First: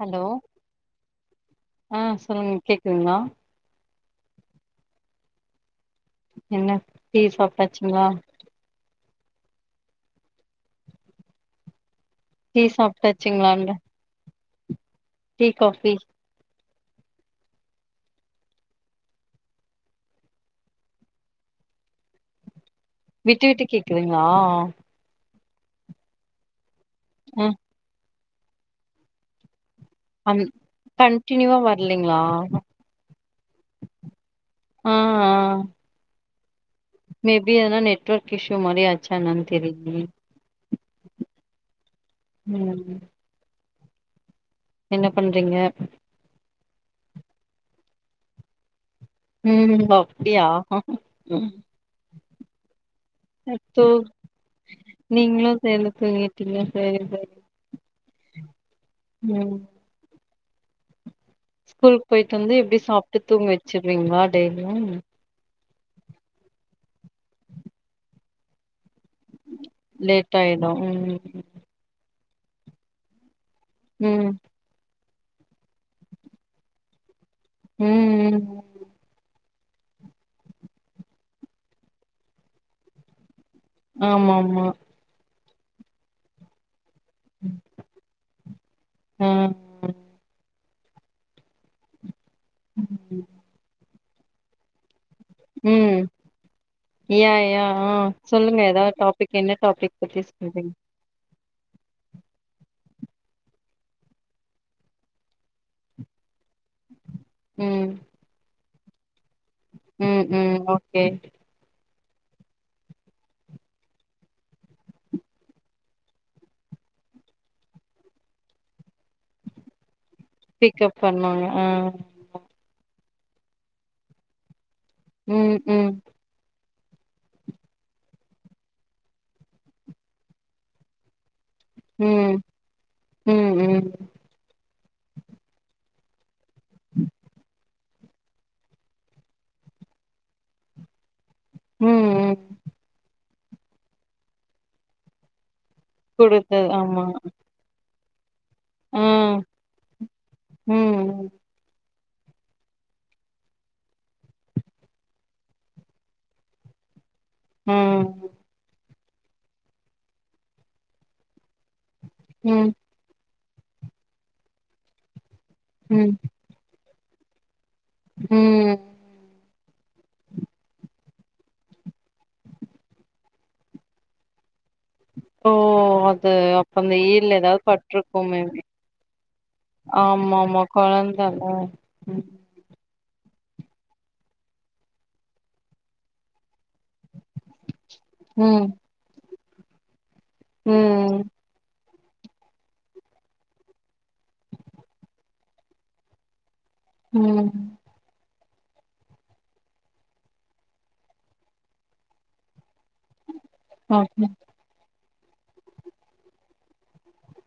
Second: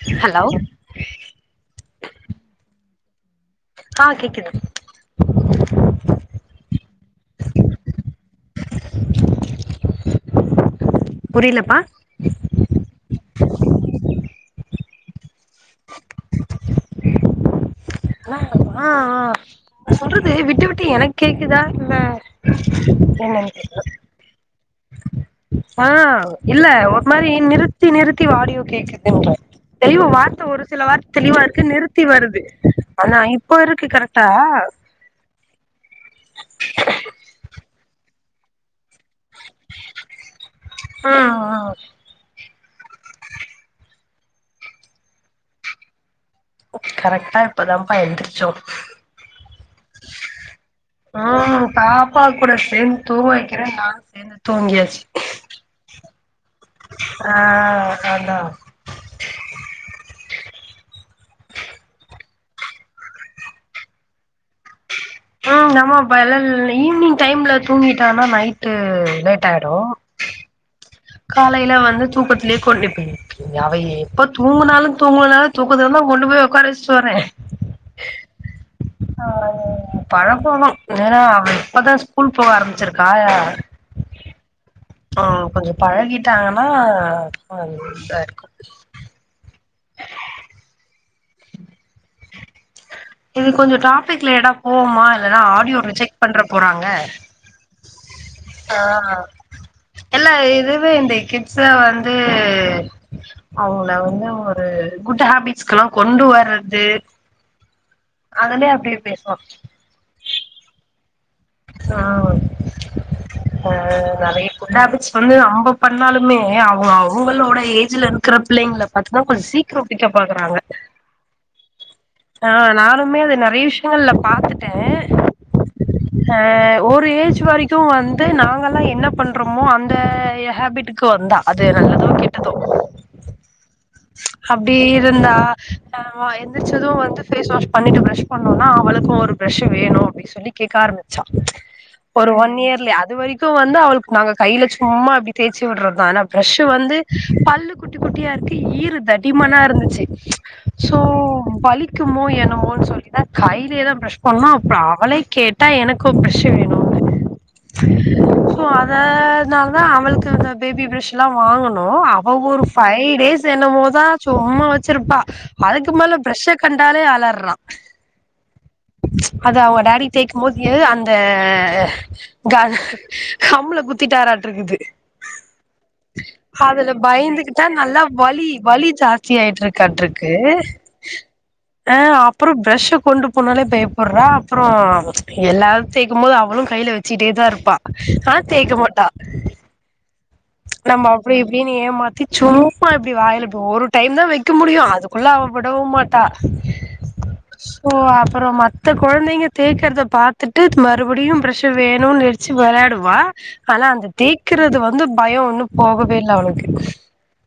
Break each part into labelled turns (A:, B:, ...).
A: Hello ஆ சொல்லுங்க கேக்குதுங்ளா
B: ஆ கேக்குது
A: என்ன டீ சாப்டாச்சுங்ளா
B: புரிலப்பா
A: டீ சாப்டாச்சுங்ளான்னே டீ காஃபி
B: அ ஆ ஆ நா சொல்றது விட்டு விட்டு எனக் கேக்குதா இல்ல
A: விட்டு
B: என்னன்னு
A: விட்டு
B: தெர்ல
A: கேக்குதுங்ளா
B: ஆ இல்ல ஒரு மாரி
A: ஆ
B: நிறுத்தி நிறுத்தி வாடியோ கேக்குதுன்ற தெளிவு
A: அந்
B: வார்த்த ஒரு சில வார்த்த தெளிவா
A: கண்டினியூவா
B: இருக்கு நிறுத்தி
A: வரலைங்களா
B: வருது ஆனா இப்ப இருக்கு கரட்டா
A: ஆ ஆ மேபி எதனா நெட்வர்க் இஷ்யூ மாரி ஆ ச்சா என்னன் தெரிலியே
B: ம் ம்
A: ம் ம் என்ன பண்றீங்க
B: கரெக்ட்டா இப்பதாம்ப்பா எந்திரச்சோம்-
A: ம் அப்டியா
B: ம் பாப்பா கூட சேந்து தூங்க வைக்கிறேன்னு நானு
A: தூக்
B: சேந்து தூங்கியாச்சு
A: நீங்ளு சேந்து தூங்கிட்டீங்க சேரி
B: ஆ
A: சேரி
B: அதா
A: ம் ஸ்கூலுக் போயிட்டு வந்து இப்டி சாப்ட்டு தூங்க வெச்சிருவீங்ளா டெய்லியு
B: ம் நம்ம இப்ப எல்லால் ஈவி்னிங் டைம்ல தூங்கிட்டனா நைட்டு லேட் ஆயிடு
A: லேட் ட்டாய்டு ம்
B: காலைல வந்து தூக்கத்து லே கொண்டு போயி விட்ருவே அவ
A: ம்
B: எப்பத் தூங்கனாலு தூங்கலனாலு தூங்கதந்தா கொண்டு போய் ஒக்கார வெச்ட்டு வரே
A: ம் ம்
B: [unintelligible] பழக்கனு எனா அவ இப்பதா ஸ்கூல் போக ஆரமிச்சிருக்கா
A: ஆமா மா
B: ஆ கொஞ்சோ பழகிட்டாங்கனா இதா இருக்கும்
A: ம்
B: இது கொஞ்சோ டாப்பிக் லேடாப் போவுமாருக் எதனா ஆடியோ
A: ம்
B: ரிஜெக்ட் பண்றப் போறங்க
A: யா யா ஆ சொல்லுங்க
B: ஆ
A: ஏதாவது டாபிக் என்ன டாபிக் பத்தி
B: எல்லா
A: சொல்றீங்க
B: இதுவே இந்த கிட்ஸா வந்து அவங்ள வந்து ஒரு குட் ஹேபிட்ஸ்கெலா கொண்டு வறத் து
A: ம்
B: அதுலியே அப்டியே பேச்வா
A: ம் ம் ஓகே
B: ஆ அ நெறையா ஃபுட் ஹாபிட்ஸ் வந்து நம்ம பண்ணாலுமே அவுங்க அவுங்களோட ஏஜ்லருந்து க்கற பிள்ளைங்கள பாத்தீங்னா கொஞ்சோ சீக்கிரம் பிக்கப் ஆகுறாங்க
A: பிக்கப் பண்ணுவாங்க ஆ
B: ஆ நானுமே அது நெறைய விஷ்யங்கள்ல பாத்துட்டேன்
A: ம் ம்
B: அ ஒரு ஏஜ் வரைக்கு வந்து நாங்கல்லா என்ன பண்றமோ அந்த ஹேபிட்டுக்கு வந்தா அது நல்லதோ
A: ம்
B: கெட்டதோ
A: ம் ம்
B: அப்டி இருந்தா நாம எந்திரச்சிது வந்து ஃபேஸ் வாஷ் பண்ணிட்டு ப்ரஷ் பண்ணோனா அவளுக்கு ஒரு பிரஷ்ஷு வேணு அப்டின் சொல்லி கேக்க ஆரம்பிச்சா
A: ம்
B: ஒரு
A: ம்
B: ஒன் இயர்லயே அது வரைக்கு வந்து அவளுக்கு நாங்க கைல சும்மா அப்டி தேச்சு விடறது ஆனா ப்ரஷ்ஷு
A: குடுத்தது
B: வந்து
A: ஆமா
B: பல்லு குட்டி குட்டியா இருக்கு ஈறு
A: ஆ
B: தடிமனா இருந்துச்சு சோ
A: ம்
B: வலி க்குமோ என்னமோன் சொல்லிதா கைலயேதா ப்ரஷ் பண்ணொ அப்றொ அவளே கேட்டா எனக்கு ப்ரஷ் வேணூ
A: ஆ
B: சோ அதனால்தா அவள்க்கு அந்த பேபி ப்ரஷ் எல்லா வாங்குணோ ஓ அவ ஒரு
A: ம்
B: ஃபைவ் டேஸ் என்னமோதா சும்மா வெச்சிருப்பா அதுக்கு
A: ம்
B: மேல பிரஷ்ஷ கண்டாலே அலர்றான்
A: ம்
B: அது அவங்க டேடி தேய்க்கும்போது எது அந்த க கம்ள குத்திட்டாராட்டுருக்குது
A: ஓ அது அப்ப
B: அதுல
A: அந்த ஈர்ல எதாவது
B: பயந்துகிட்டா
A: பட்ரு
B: நல்லா வலி வலி ஜாஸ்தியாய்ட்ருக்காட்ருக்கு
A: ஆமா ஆமா கொழந்தல்ல
B: ஆ
A: ம்
B: அ ப்றொ ப்ரஷ்ஷ கொண்டு போனாலே பயப்படறா அப்றோ எல்லார் தேய்க்கும்போது அவளு கைல வெச்சிகிட்டேதா இருப்பா ஆனா
A: ம்
B: தேய்க்க மாட்டா நம்ம
A: ம்
B: அப்டி ன்னு ஏமாத்தி சும்மா இப்டி வாய்ல இப்பொ ஒரு டைம்தா வெக்க முடியு அதுக்குள்ள அவ விடவும் மா டா
A: ம்
B: ஓ அப்றோ மத்த கொழந்தைங்க தேக்கறத பாத்துட்டு மறுபடியு பிரஷ்ஷ வேணுன் நி ச்சி வெளாடுவா ஆனா அந்த
A: ஓகே
B: தேய்க்கறது வந்து பயோ இன்னு போகவே இல்ல அவளுக்கு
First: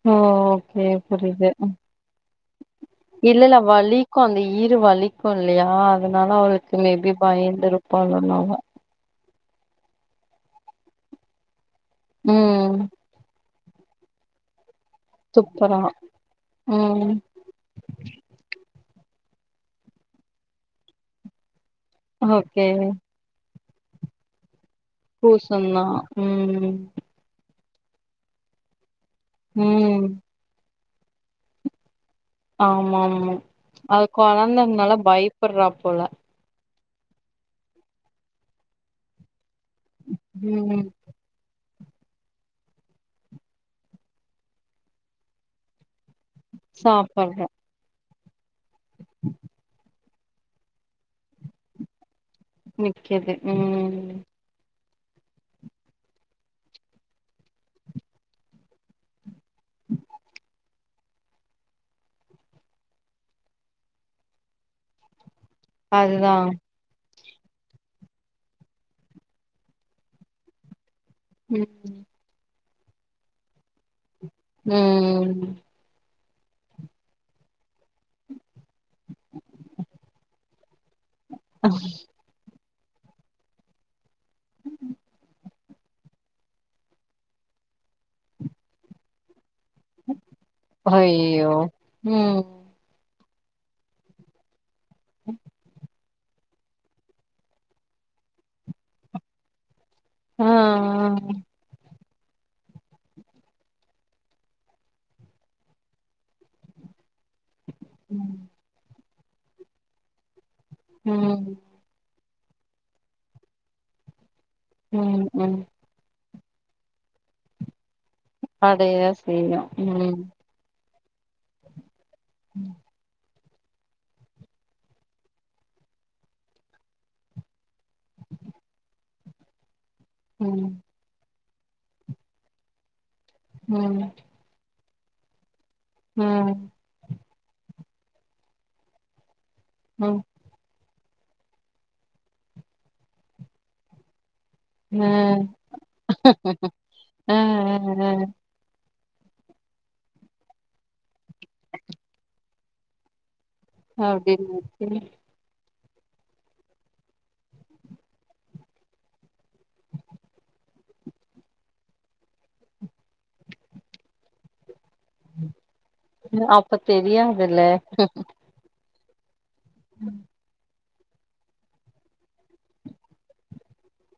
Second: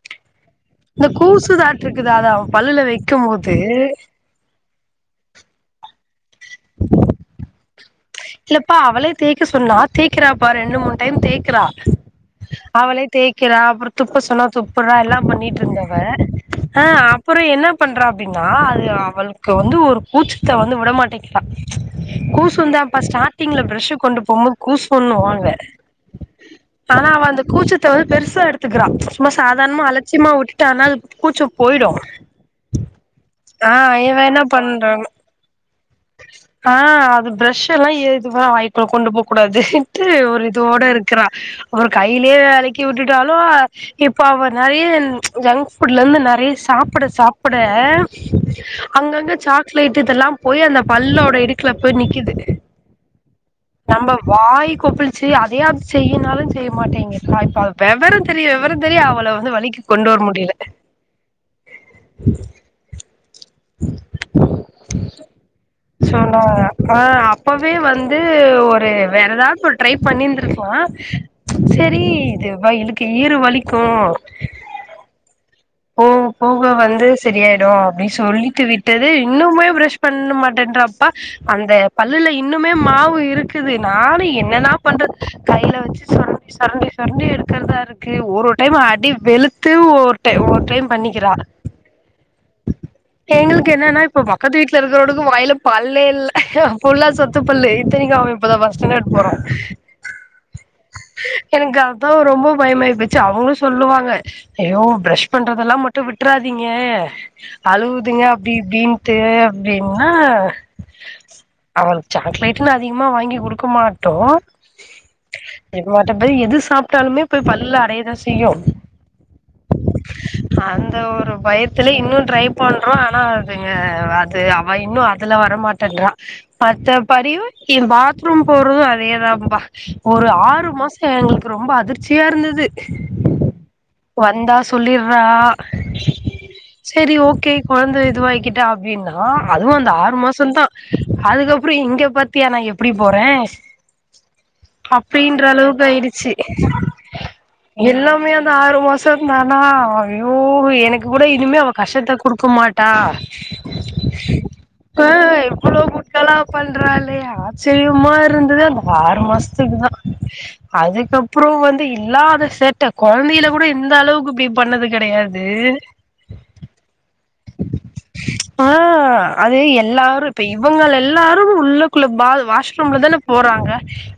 A: ஓ ஓகே
B: இந்த
A: புரியுது
B: கூசுதாற்றுருக்குது அத அவ பல்லுல வெக்கும்போது
A: அப்போ அந்த ஈரு வலிக்கு இல்லையா அதனால அவளுக்கு மேபி பயந்துருப்பாளோனால
B: ப்பா அவளே தேக்க சொன்னா தேக்கறாப்பாரு ரெண்டு மூணு டைம் தேக்றா
A: ம்
B: அவளே தேய்க்றா அப்றோ துப்ப சொன்னா துப்புறா எல்லா பண்ணிட்டு
A: துப்புறா
B: இருந்தவ ஆ
A: ம்
B: அப்றோ என்ன என்ன பண்றா அப்டினா அது அவளுக்கு வந்து ஒரு கூச்சத்த வந்து விடமாட்டீகுது
A: ஓகே
B: கூசுந்தான் அப்ப ஸ்டார்டிங்ல பிரஷ் கொண்டு போம்போது கூசுண்ணுவாங்க
A: கூசுந்தா ம்
B: ஆனா அவ அந்த கூச்ச த்த அவ பெருசா எடுத்துக்கிறா சும்மா சாதாரணமா
A: ம்
B: அலட்சியமா வுட்டுட்டானா அது கூச்சோ போயிடு
A: ஆமாமா
B: ஆ
A: அது
B: இவ என்ன
A: கொழந்தனால
B: பண்றான்
A: பயப்படுறா போல
B: ஆ அது ப்ரஷ்ஷெல்லா ஏதுமா வாய்க்குள்ள கொண்டு போ கூடாதுன்ட்டு ஒரு
A: ம்
B: இதோட இரு க்கறா அப்றோ கைலயே வெளக்கி வுட்டுட்டாலு இப்ப அவ நெறைய ஜங்க் ஃபுட்லந்து ந தயிர் சாப்பிட
A: சாப்பட்றா
B: சாப்பிட அங்கங்க சாக்லேட் சாப்டதெல்லாம் போய் அந்த பல்லோட இடுக்குல போய் நிக்குது
A: நிக்குது ம்
B: நம்ப வாய் கொப்பிலி சி அதையாவது செய்யனாலும் செய்ய மாட்டேங்குது இப்ப அவ விவரம் தெரியும் விவரம் தெரியும் அவ்வளவு வழிக்கு கொண்டு வர முடியல
A: அதுதா
B: சொன்னா ஆ அப்பவே வந்து ஒரு வேற ஏதாவது ஒரு ட்ரை பண்ணியிருந்திருக்கலாம் சேரி
A: ம்
B: இது இவளுக்கு ஈறு வலிக்கும்
A: ம் ம்
B: போக போக வந்து சரியாயிடும் அப்படின் சொல்லிட்டு விட்டு விட்டது இன்னுமே பிரஷ் பண்ண மாட்டேன்றாப்ப அந்த பல்லுல இன்னுமே மாவு இருக்குது நானும் என்னதான் பண்றது கையில வச்சு சுரண்டி சுரண்டி சுரண்டி எடுக்கிறதா இருக்கு ஒரு டைம் அடி வெளுத்து ட்ட ஒரு டைம் பண்ணிக்கிறா
A: ஐயோ ம்
B: எங்களுக்கு என்னன்னா இப்ப பக்கத்து வீட்டுல இருக்கிறவனுக்கு வாயில பல்லே இல்ல ஃபுல்லா சொத்த பல்லு இத்தனைக்கும் அவன் இப்பதான் ஃபர்ஸ்ட் ஸ்டாண்டர்டு போறான்
A: ஆ ஆ
B: எனக்கு அதான் ரொம்ப பயமாய்ப்போச்சு அவுங்க சொல்லுவாங்க ஐயோ ஃப்ரஷ் பண்றதெல்லாம் மட்டும் விட்டுறாதீங்க அழுகுதுங்க
A: ம்
B: அப்படி இப்படின் ட்டு அப்படின்னா
A: உம்
B: அவளுக்கு சாக்லேட்ன்னு அதிகமா வாங்கி குடுக்க மாட்டோம்
A: உம் உம்
B: எப்பமாட்டுப்போய் எது சாப்ட்டாலுமே போய் பல்லுல அடையதான் செய்
A: அடைய செய்யுங்க ம்
B: அந்த ஒரு பயத்துல இன்னும் ட்ரை பண்றோம் ஆனா அதுங்க அது அவ இன்னும் அதுல வரமாட் ட்டேன்றா மத்த பறிவு பாத்ரூம் போறதும் அதேதான்பா ஒரு
A: ம்
B: ஆறு மாசம் எங்களுக்கு ரொம்ப அதிர்ச்சியா இருந்தது
A: ம்
B: வந்தா சொல்லிறா
A: ம்
B: சேரி ஓகே கொழந்த இதுவாகிட்டா அப்படின்னா அதுவும் அந்த ஆறு மாசம் தான் அதுக்கப்புறம் இங்க பாத்தியா நா எப்படி போறேன் அப்படின்ற
A: ம்
B: அளவுக்கு ஆயிடுச்சு
A: அ அ அ
B: எல்லாமே அ ஆறு மாசம் தானா ஐயோ எனக்கு கூட இனிமே அவா கஷ்டத்த குடுக்க மாட்டா
A: அப்படி நெனச்சேன்
B: க்கலா பண்றாயில்லையே ஆச்சரியமா இருந்தது அந்த ஆறு மாசத்துக்குதா அதுக்கப்புறம் வந்து இல்லாத சேட்ட கொழந்த [unintelligible] கூட இந்தளவுக்கு இப்படி பண்ணது கிடையாது
A: அப்ப தெரியாதுல்ல
B: ஆ அது எல்லாரும் இப்ப இவுங்க எல்லாரும் உள்ளக்குள்ள பால் வாஷ்ரூம்லதான போறாங்க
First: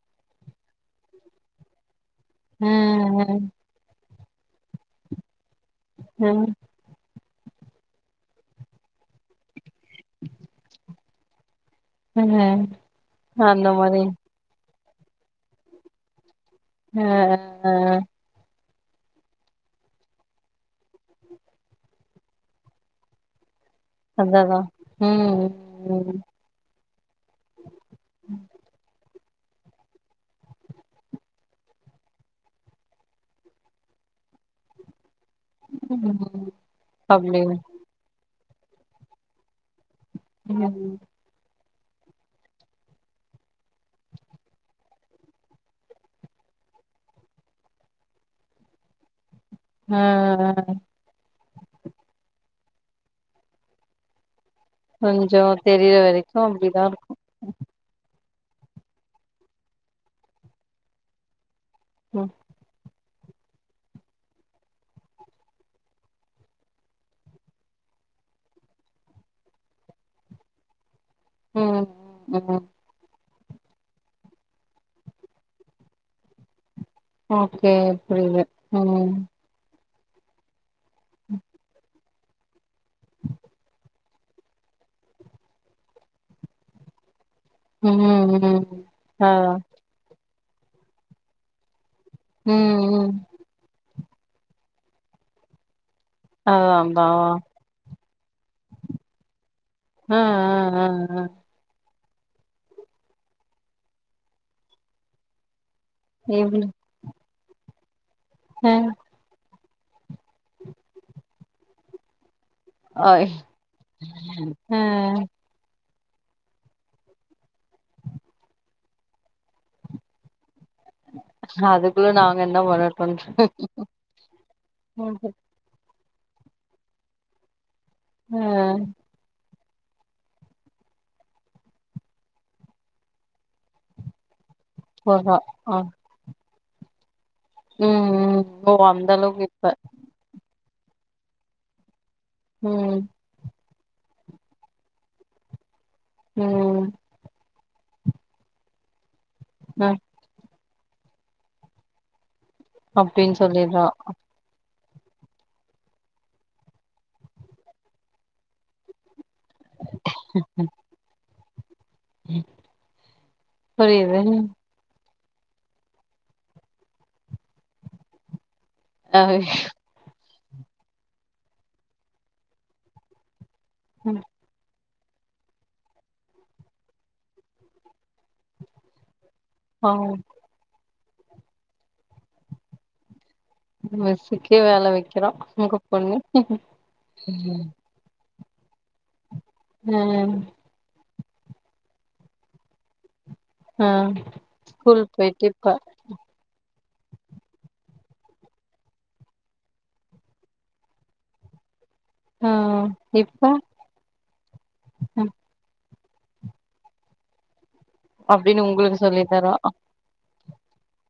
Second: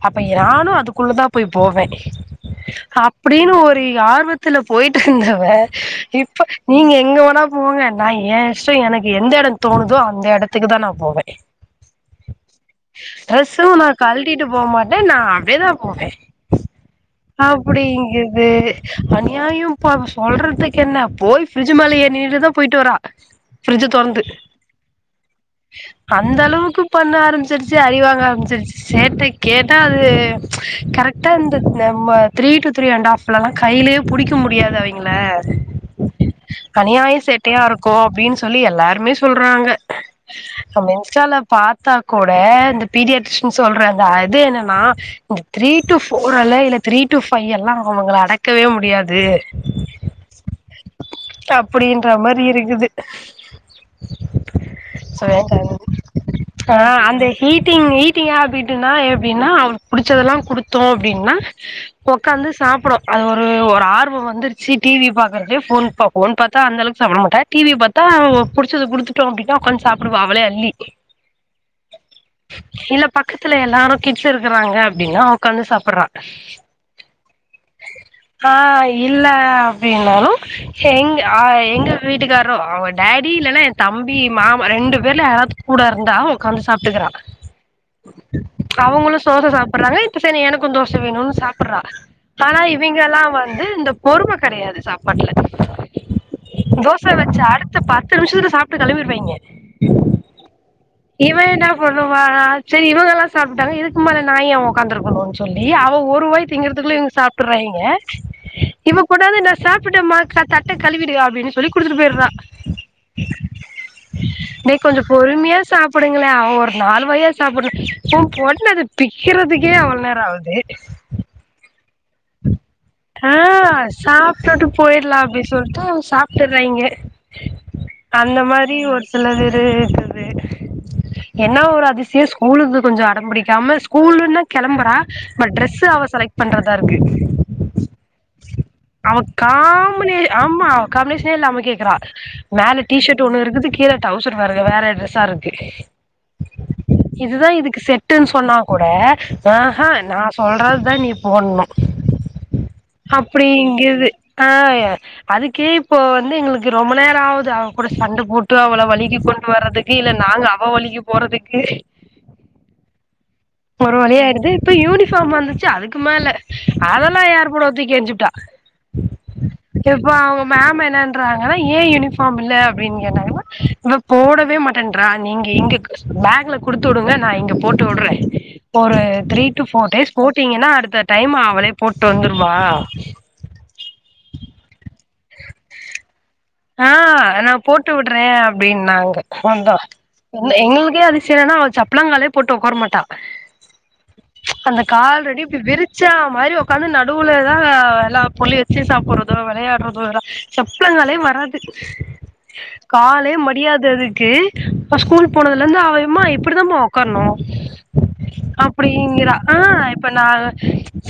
B: அப்ப யாரும் அதுக்குள்ளதா போய் போவே
A: அ
B: அப்படின்னு ஒரிய் ஆர்வத்துல போயிட்ருந்தவ
A: அ
B: இப்ப நீங்க எங்க வோனா போங்க நா ஏ இஷ்டோ எனக் எந்த எட தோணுதோ அந்த எடத்துக்குதா நா போவே
A: அ அ
B: ட்ரெஸ்சு
A: அந்த
B: நா
A: மாரி
B: கழ்ட்டிட்டு போ மாட்டே நா அப்ட்யேதா போவே
A: அ அ
B: அப்புடிங்கிது அந்யாயும்பா சொல்றத்துக்கென்ன போய் ஃப்ரிஜ்ஜி மேல ஏர் நிண்ணுட்டுதா போய்ட்டு வரா ஃப்ரிஜ்ஜ தொற்ந்து
A: அதா அதா ம் ம்
B: அந்த அளவுக்கு பண்ண ஆரம்ச்சிருச்சி அடிவாங்க ஆரம்ச்சிருச் சேட்டே கேட்டா அது கரக்ட்டா இந்த நம்ம three to three and half ப்லா கைலே புடிக்க முடியாது அவிங்ள
A: ம்
B: அனியாய
A: அப்டின்னு
B: சேட்டையா இருக்கு அப்டின் சொல்லி எல்லாருமே சொல்றாங்க நம்
A: ம்
B: இன்ஸ்டால பாத் தா கோட இந்த பீரியட்ஸ்னு சொல்ற அத அது என்னன்னா உ த்ரீ டூ ஃபோர் அலைல த்ரீ ட்டு ஃபை எல்லா அவங்கள அடக்கவே முடியாது
A: ஆஅ
B: அப்படின்ற மாரி இருக்குது
A: கொஞ்சோ தெரியிற வரைக்கு
B: ஆ
A: அப்டிதா இருக்கு
B: ஆந்தே ஈட்டிங் ஈட்டிங்கா அப்பிட்டுனா எப்டின்னா அவ்ளுக் புடிச்சதெல்லா குடுத்தோ அப்டின்னா
A: ம்
B: ஒக்காந்து சாப்புடு அது ஒரு ஒர் ஆர்வோ வந்துருச்சி டிவி பாக்கர்து ஃபோன் பாக்கோ வன் பாத்தா அந்தளவ் சாப்ட மாட்டா டிவிய பாத்தா புடிச்சது குடுத்துட்டோ அப்டின்னா உக்காந் சாப்புடுவா அவளே அள்ளி
A: ம் உ ம்ம்
B: இல்ல பக்கத்துல எல்லாரும் கிட்ஸ் இருக்குறாங்க அப்டின்னா ஒக்காந்து சாப்புர்றா
A: ஓகே புரியுது
B: ஆ
A: ம்
B: இல்ல அப்டின்னாலு ஹெங் ஆ எங் வீட்டுக்கார்ரு அவெ டேடி இல்லன்னா என் தம்பி மாமா ரெண்டு பேர்ல யாராவ்த் கூட இருந்தா உக்காந்து சாப்ட்ருக்கறா
A: ம் ம் ஆ
B: த்து சனி எனக்குன் தோஷ வேணுன் சாப்புட்றா ஆனா
A: ம் ம்
B: இவிங்கல்லா வர் இந்து இந்த பொறும கடையாது சாப்பாட்ல
A: அதாம்பா
B: தோச வச்சா அடுத்த பத்து நிம்ஷத்துல சாப்ட்டு கெளம்பிருவாய்ங்க
A: அ ஆ
B: பண்ணுவாகா ச்சரி இவங்கல்லா சாப்புட்டாங்க இதுக் மேல நா ஏ உக்காந்துருக்கணுன் சொல்லி அவவு ஒருவாய் திங்கற்த்துக்குள்ள எங் சாப்புர்றாய்ங்க
A: ம்
B: கொண்டாந்து நா சாப்புட்டமா கா தட்ட கழுவிடு அப்டின்னு சொல்லி குடுத்துட்டு போய்றா
A: ஐ
B: டே
A: ஆ
B: கொஞ்சு பொறும்யா சாப் புடுங்கலே அவ் ஒரு நாலு வாய சாப்புட்னு உ பொண்ணு அது பிக்கிறதுக்கே அவுள் நேர ஆவ்து
A: அதுக்குள்ள நாங்கென்ன பனோட்
B: ஆ
A: பண்ட்ரு
B: சாப்ட்டுட்டு போயிடலா
A: [unintelligible]
B: அப்டி சொல்ட்டு சாப்டுறாய்ங்க அந்த
A: ஆ
B: மாரி ஒர்ஸ் சிலது ரேகுதே என்னா ஒரு அதிசியு ஸ்கூலுக்கே கொஞ்சோ அடம் புடிக்காம ஸ்கூல்லுன்ன கெளம்புறா
A: போறா
B: பட் ட்ரெஸ்ஸு அவ செலக்ட் பண்றத்தா ருக்கு
A: ம்ம் ஓ அந்த அளவ் இப்ப
B: ஆம்மா கமிஷ்னே இல்லாம கேக்குறா மேல
A: ம்
B: டீஷர்ட் டு ஒண்ணு இருக்குது கீல டவ்சர் வேற வேற ட்ரெஸ்ஸாருக்கு
A: மூம்
B: இதுதா இதுக்கு செட்டுன்னு சொன்னா கூட,
A: ஆ
B: ஆஹ்ஹா நா சொல்றது தா நீ போடனு
A: அப்படின்னு சொல்லிறா
B: ஆ அதுக்கே இப்போ வந்து எங்களுக்கு ரொம்ப நேரோ ஆவுது. அவ கூட சண்ட போட்டு அவள வலிக்கு கொண்டு வர்றதுக்கு இல்ல நாங்க அவ வலிக்கு போறதுக்கு.
A: உம்
B: ஒரு வழி ஆயிடுது. இப்ப யூனிஃபார்ம் வந்துச்சு அதுக்கு மேல, அதெல்லா யார் போடுவா தூக்கி எறிஞ்புட்டா
A: ஆ
B: யப்பா அவங்க மேம் என்னன்றாங்கன்னா ஏ யூனிஃபார்ம் இல்ல அப்டின்னு கேட்டாங்கன்னா இவ போடவே மாட் ன்றா நீங்க இங்க பேக்ல குடுத்து வுடுங்க நா இங்க போட்டு வுடுறே ஒரு த்ரீ டூ ஃபோர்
A: பாவோ
B: டேஸ் போட்டீங்கன்னா அடுத்த டைம் அவளே போட்டு வந்துருவா
A: மிஸ்சுக்கே வேல வைக்குறா உங்க பொண்ணு.
B: ஆ நா போட்டு விடுறே அப்படின்னாங்க வந்தா.
A: ஆ
B: எங்களுக்கே அதிசியோ என்னனா சப்ளங்காலே போட்டு உக்கார மாட்டா.
A: ஆ
B: அந்த
A: ஸ்கூல்
B: கால்ரெண்டியு
A: போயிட்டு
B: இப்டி
A: இப்ப
B: விரிச் ச்சா மாரி உக்காந்து நடுவுலதா எல்லா பொருளயு வச்சு சாப்பிறதோ விளையாடுறதோ எல்லா சப்ளங்காலே வராது.
A: ஆ
B: காலே
A: இப்ப
B: மடியாது அதுக்கு இப்ப ஸ்கூல் போனதுல இருந்து அவ இம்மா இப்படிதாம்மா உக்காரணு
A: அப்டின்னு உங்களுக்கு சொல்லி
B: அப்டிங்கிறா
A: தரா
B: ஆஹ் இப்ப நா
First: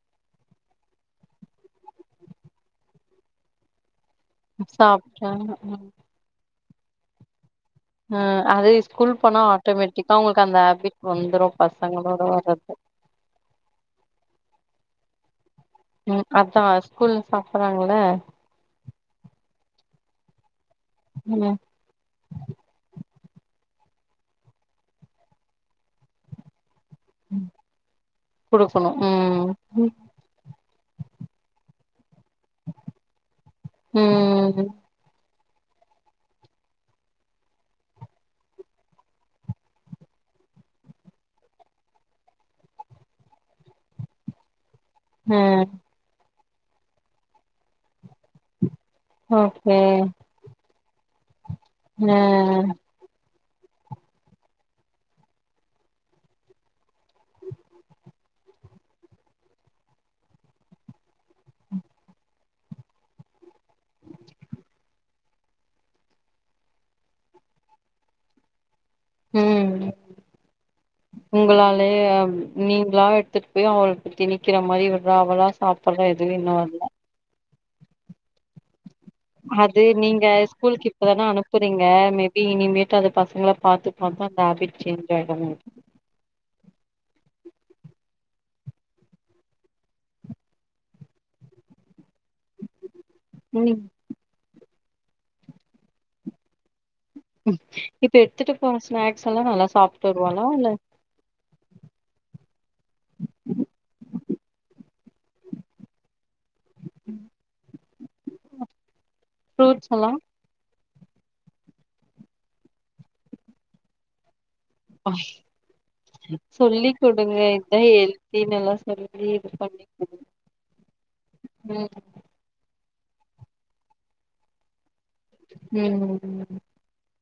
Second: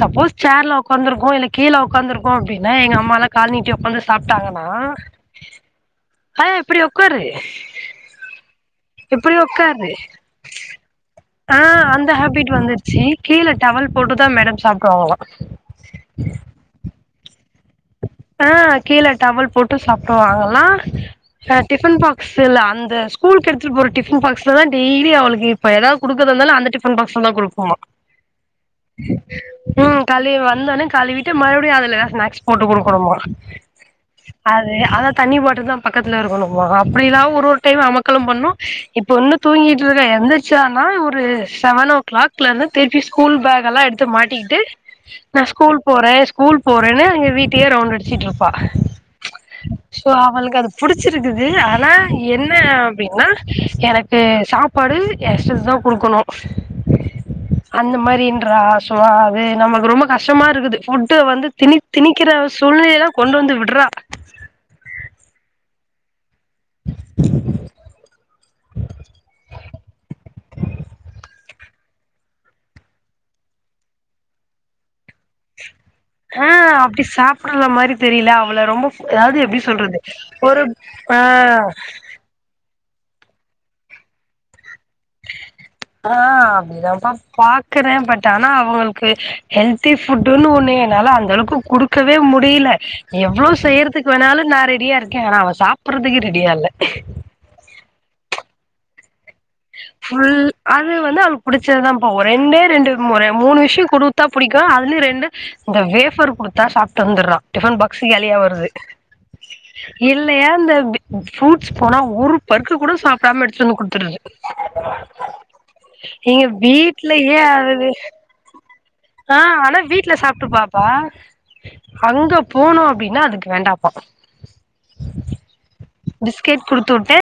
B: சப்போஸ் சேர்ல உக்காந்துருக்கோ இல்ல கீழ உக்காந்துருக்கோ அப்டின்னா, எங்க அம்மாலா கால்நீட்டி உக்காந்து சாப்ட்டாங்கன்னா
A: ஆமா ஆமா
B: ஹாயா இப்டி உக்காரு
A: ம் அதே ஸ்கூல்
B: இப்டி
A: போனா
B: உக்காரு
A: ஆட்டோமேட்டிக்கா அவுங்ளுக்கு அந்த ஹேபிட் வந்துரு பசங்களோட வர்றது.
B: ச்சி கீழ டவல் போட்டுதா மேடம் சாப்பிடுவாங்களா
A: ம் அதா ஸ்கூல்ல சாப்பறாங்கள
B: ஆஹ் கீழ டவல் போட்டு சாப்பிடுவாங்களா
A: ம்
B: இல்லாட்டி டிஃபன் பாக்ஸ்ல அந்த ஸ்கூலுக்கு எடுத்துட்டு போற டிஃபன் பாக்ஸ்லதா டெய்லி அவளுக்கு இப்ப எதாது குடுக்கிறதாயிருந்தாலு அந்த டிஃபன் டிஃபன்பாக்சுல தா கொடுக்னுமா
A: குடுக்கணு ம்
B: ம் கழுவி வந்தோனே கழுவிட்டு மறுபடியு அதுல தா ஸ்நாக்ஸ் போட்டு கொடுக் கனுமா
A: ம்
B: அது அதா தண்ணி பாட்டில் தா பக்கத்துல இருக்கணும்மா, அப்படில்லா ஒரு ஒரு டைம் அமக்களம் பண்ணு. இப்ப இன்னு தூங்கிட்டு இருக்கா. எந்திரிச்சானா ஒரு செவன் ஓ கிளாக்ல இருந்து திருப்பி ஸ்கூல் பேக் எல்லா எடுத்து மாட்டிக்கிட்டு நா
A: ம்
B: ஸ்கூல் போறே ஸ்கூல் போறேன்னு எங்க வீட் டயே ரவுண்ட் அடிச்சிட்டு இருப்பா
A: ஓகே
B: சோ அவளுக்கு அது புடிச்சிருக்குது ஆனா
A: ஆ
B: என்ன அப்டின்னா எனக்கு சாப்பாடு ஏ சிஸ் தா கொடுக்கணு அந்த மாரின்றா வா அது நமக்கு ரொம்ப கஷ்டமா இருக்குது. ஃபுட் வந்து திணி திணிக்கிற சூழ்நிலைல்லா கொண்டு வந்து விடு ட்டுறா
A: உம் உங்களாலேயே நீங்களா எடுத்துட்டு போய் அவளுக்கு திணிக்கிற மாரி விட்ரா அவளா சாப்
B: ஆஹ் அப்டி சாப்புடர மாரி தெரியல. அவள ரொம்ப அதாது எப்டி சொல்றது ஒரு ஆ
A: இப்பதானே அனுப்புறீங்க மேபி இனிமேட்டு, அது பசங்கள பாத்து பாத்து அந்த ஹேபிட் சேஞ் ஆயிடு
B: ஆஹ் அப்படிதாப்பா பாக்குறே பட் ஆனா அவங்களுக்கு ஹெல்தி ஃபுட்டுன்னு ஒண்ணு என்னால அந்த அளவுக்கு குடுக்கவே முடில எவ்ளோ
A: நீ
B: செய்யறதுக்கு வேணாலு நா ரெடியா இருக்கே ஆனா அவ சாப்பிடறதுக்கு ரெடியா இல்ல
A: இப்ப எடுத்துட்டு போன ஸ்நாக்ஸ் எல்லா நல்லா சாப்ட்டு
B: ஃபுல்
A: வருவாளா இல்ல
B: அது வந்து அவுளுக்கு புடிச்சது தான்பா ரெண்டே ரெண்டு மொற மூணு விஷயோ குடுத்தா பிடிக்கு அதுல ரெண்டு இந்த வேஃபர் குடுத்தா சாப்ட்டு வந்துறா டிஃவன் பாகஸ்ஸீ கேலியா வருது
A: ஃப்ரூட்ஸ் எல்லா
B: இல் ஏந்தா இப்டி ரூட்ஸ் போனா ஒரு பருக்கு கூட சாப்டாம எடுத்துட்டு வந்து குடுத்துறது
A: ஆ
B: எங்க
A: சொல்லி் குடுங்க
B: வீட்லயே
A: இதா
B: அது
A: ஹெல்த்தி நல்லா சொல்லி இது பண்ணி குடுங்க
B: வா
A: ம்
B: போனு அப்டின்னா அதுக்கு வேண்டாப்பா
A: ம்
B: பிஸ்கெட் குடுத்துட்டே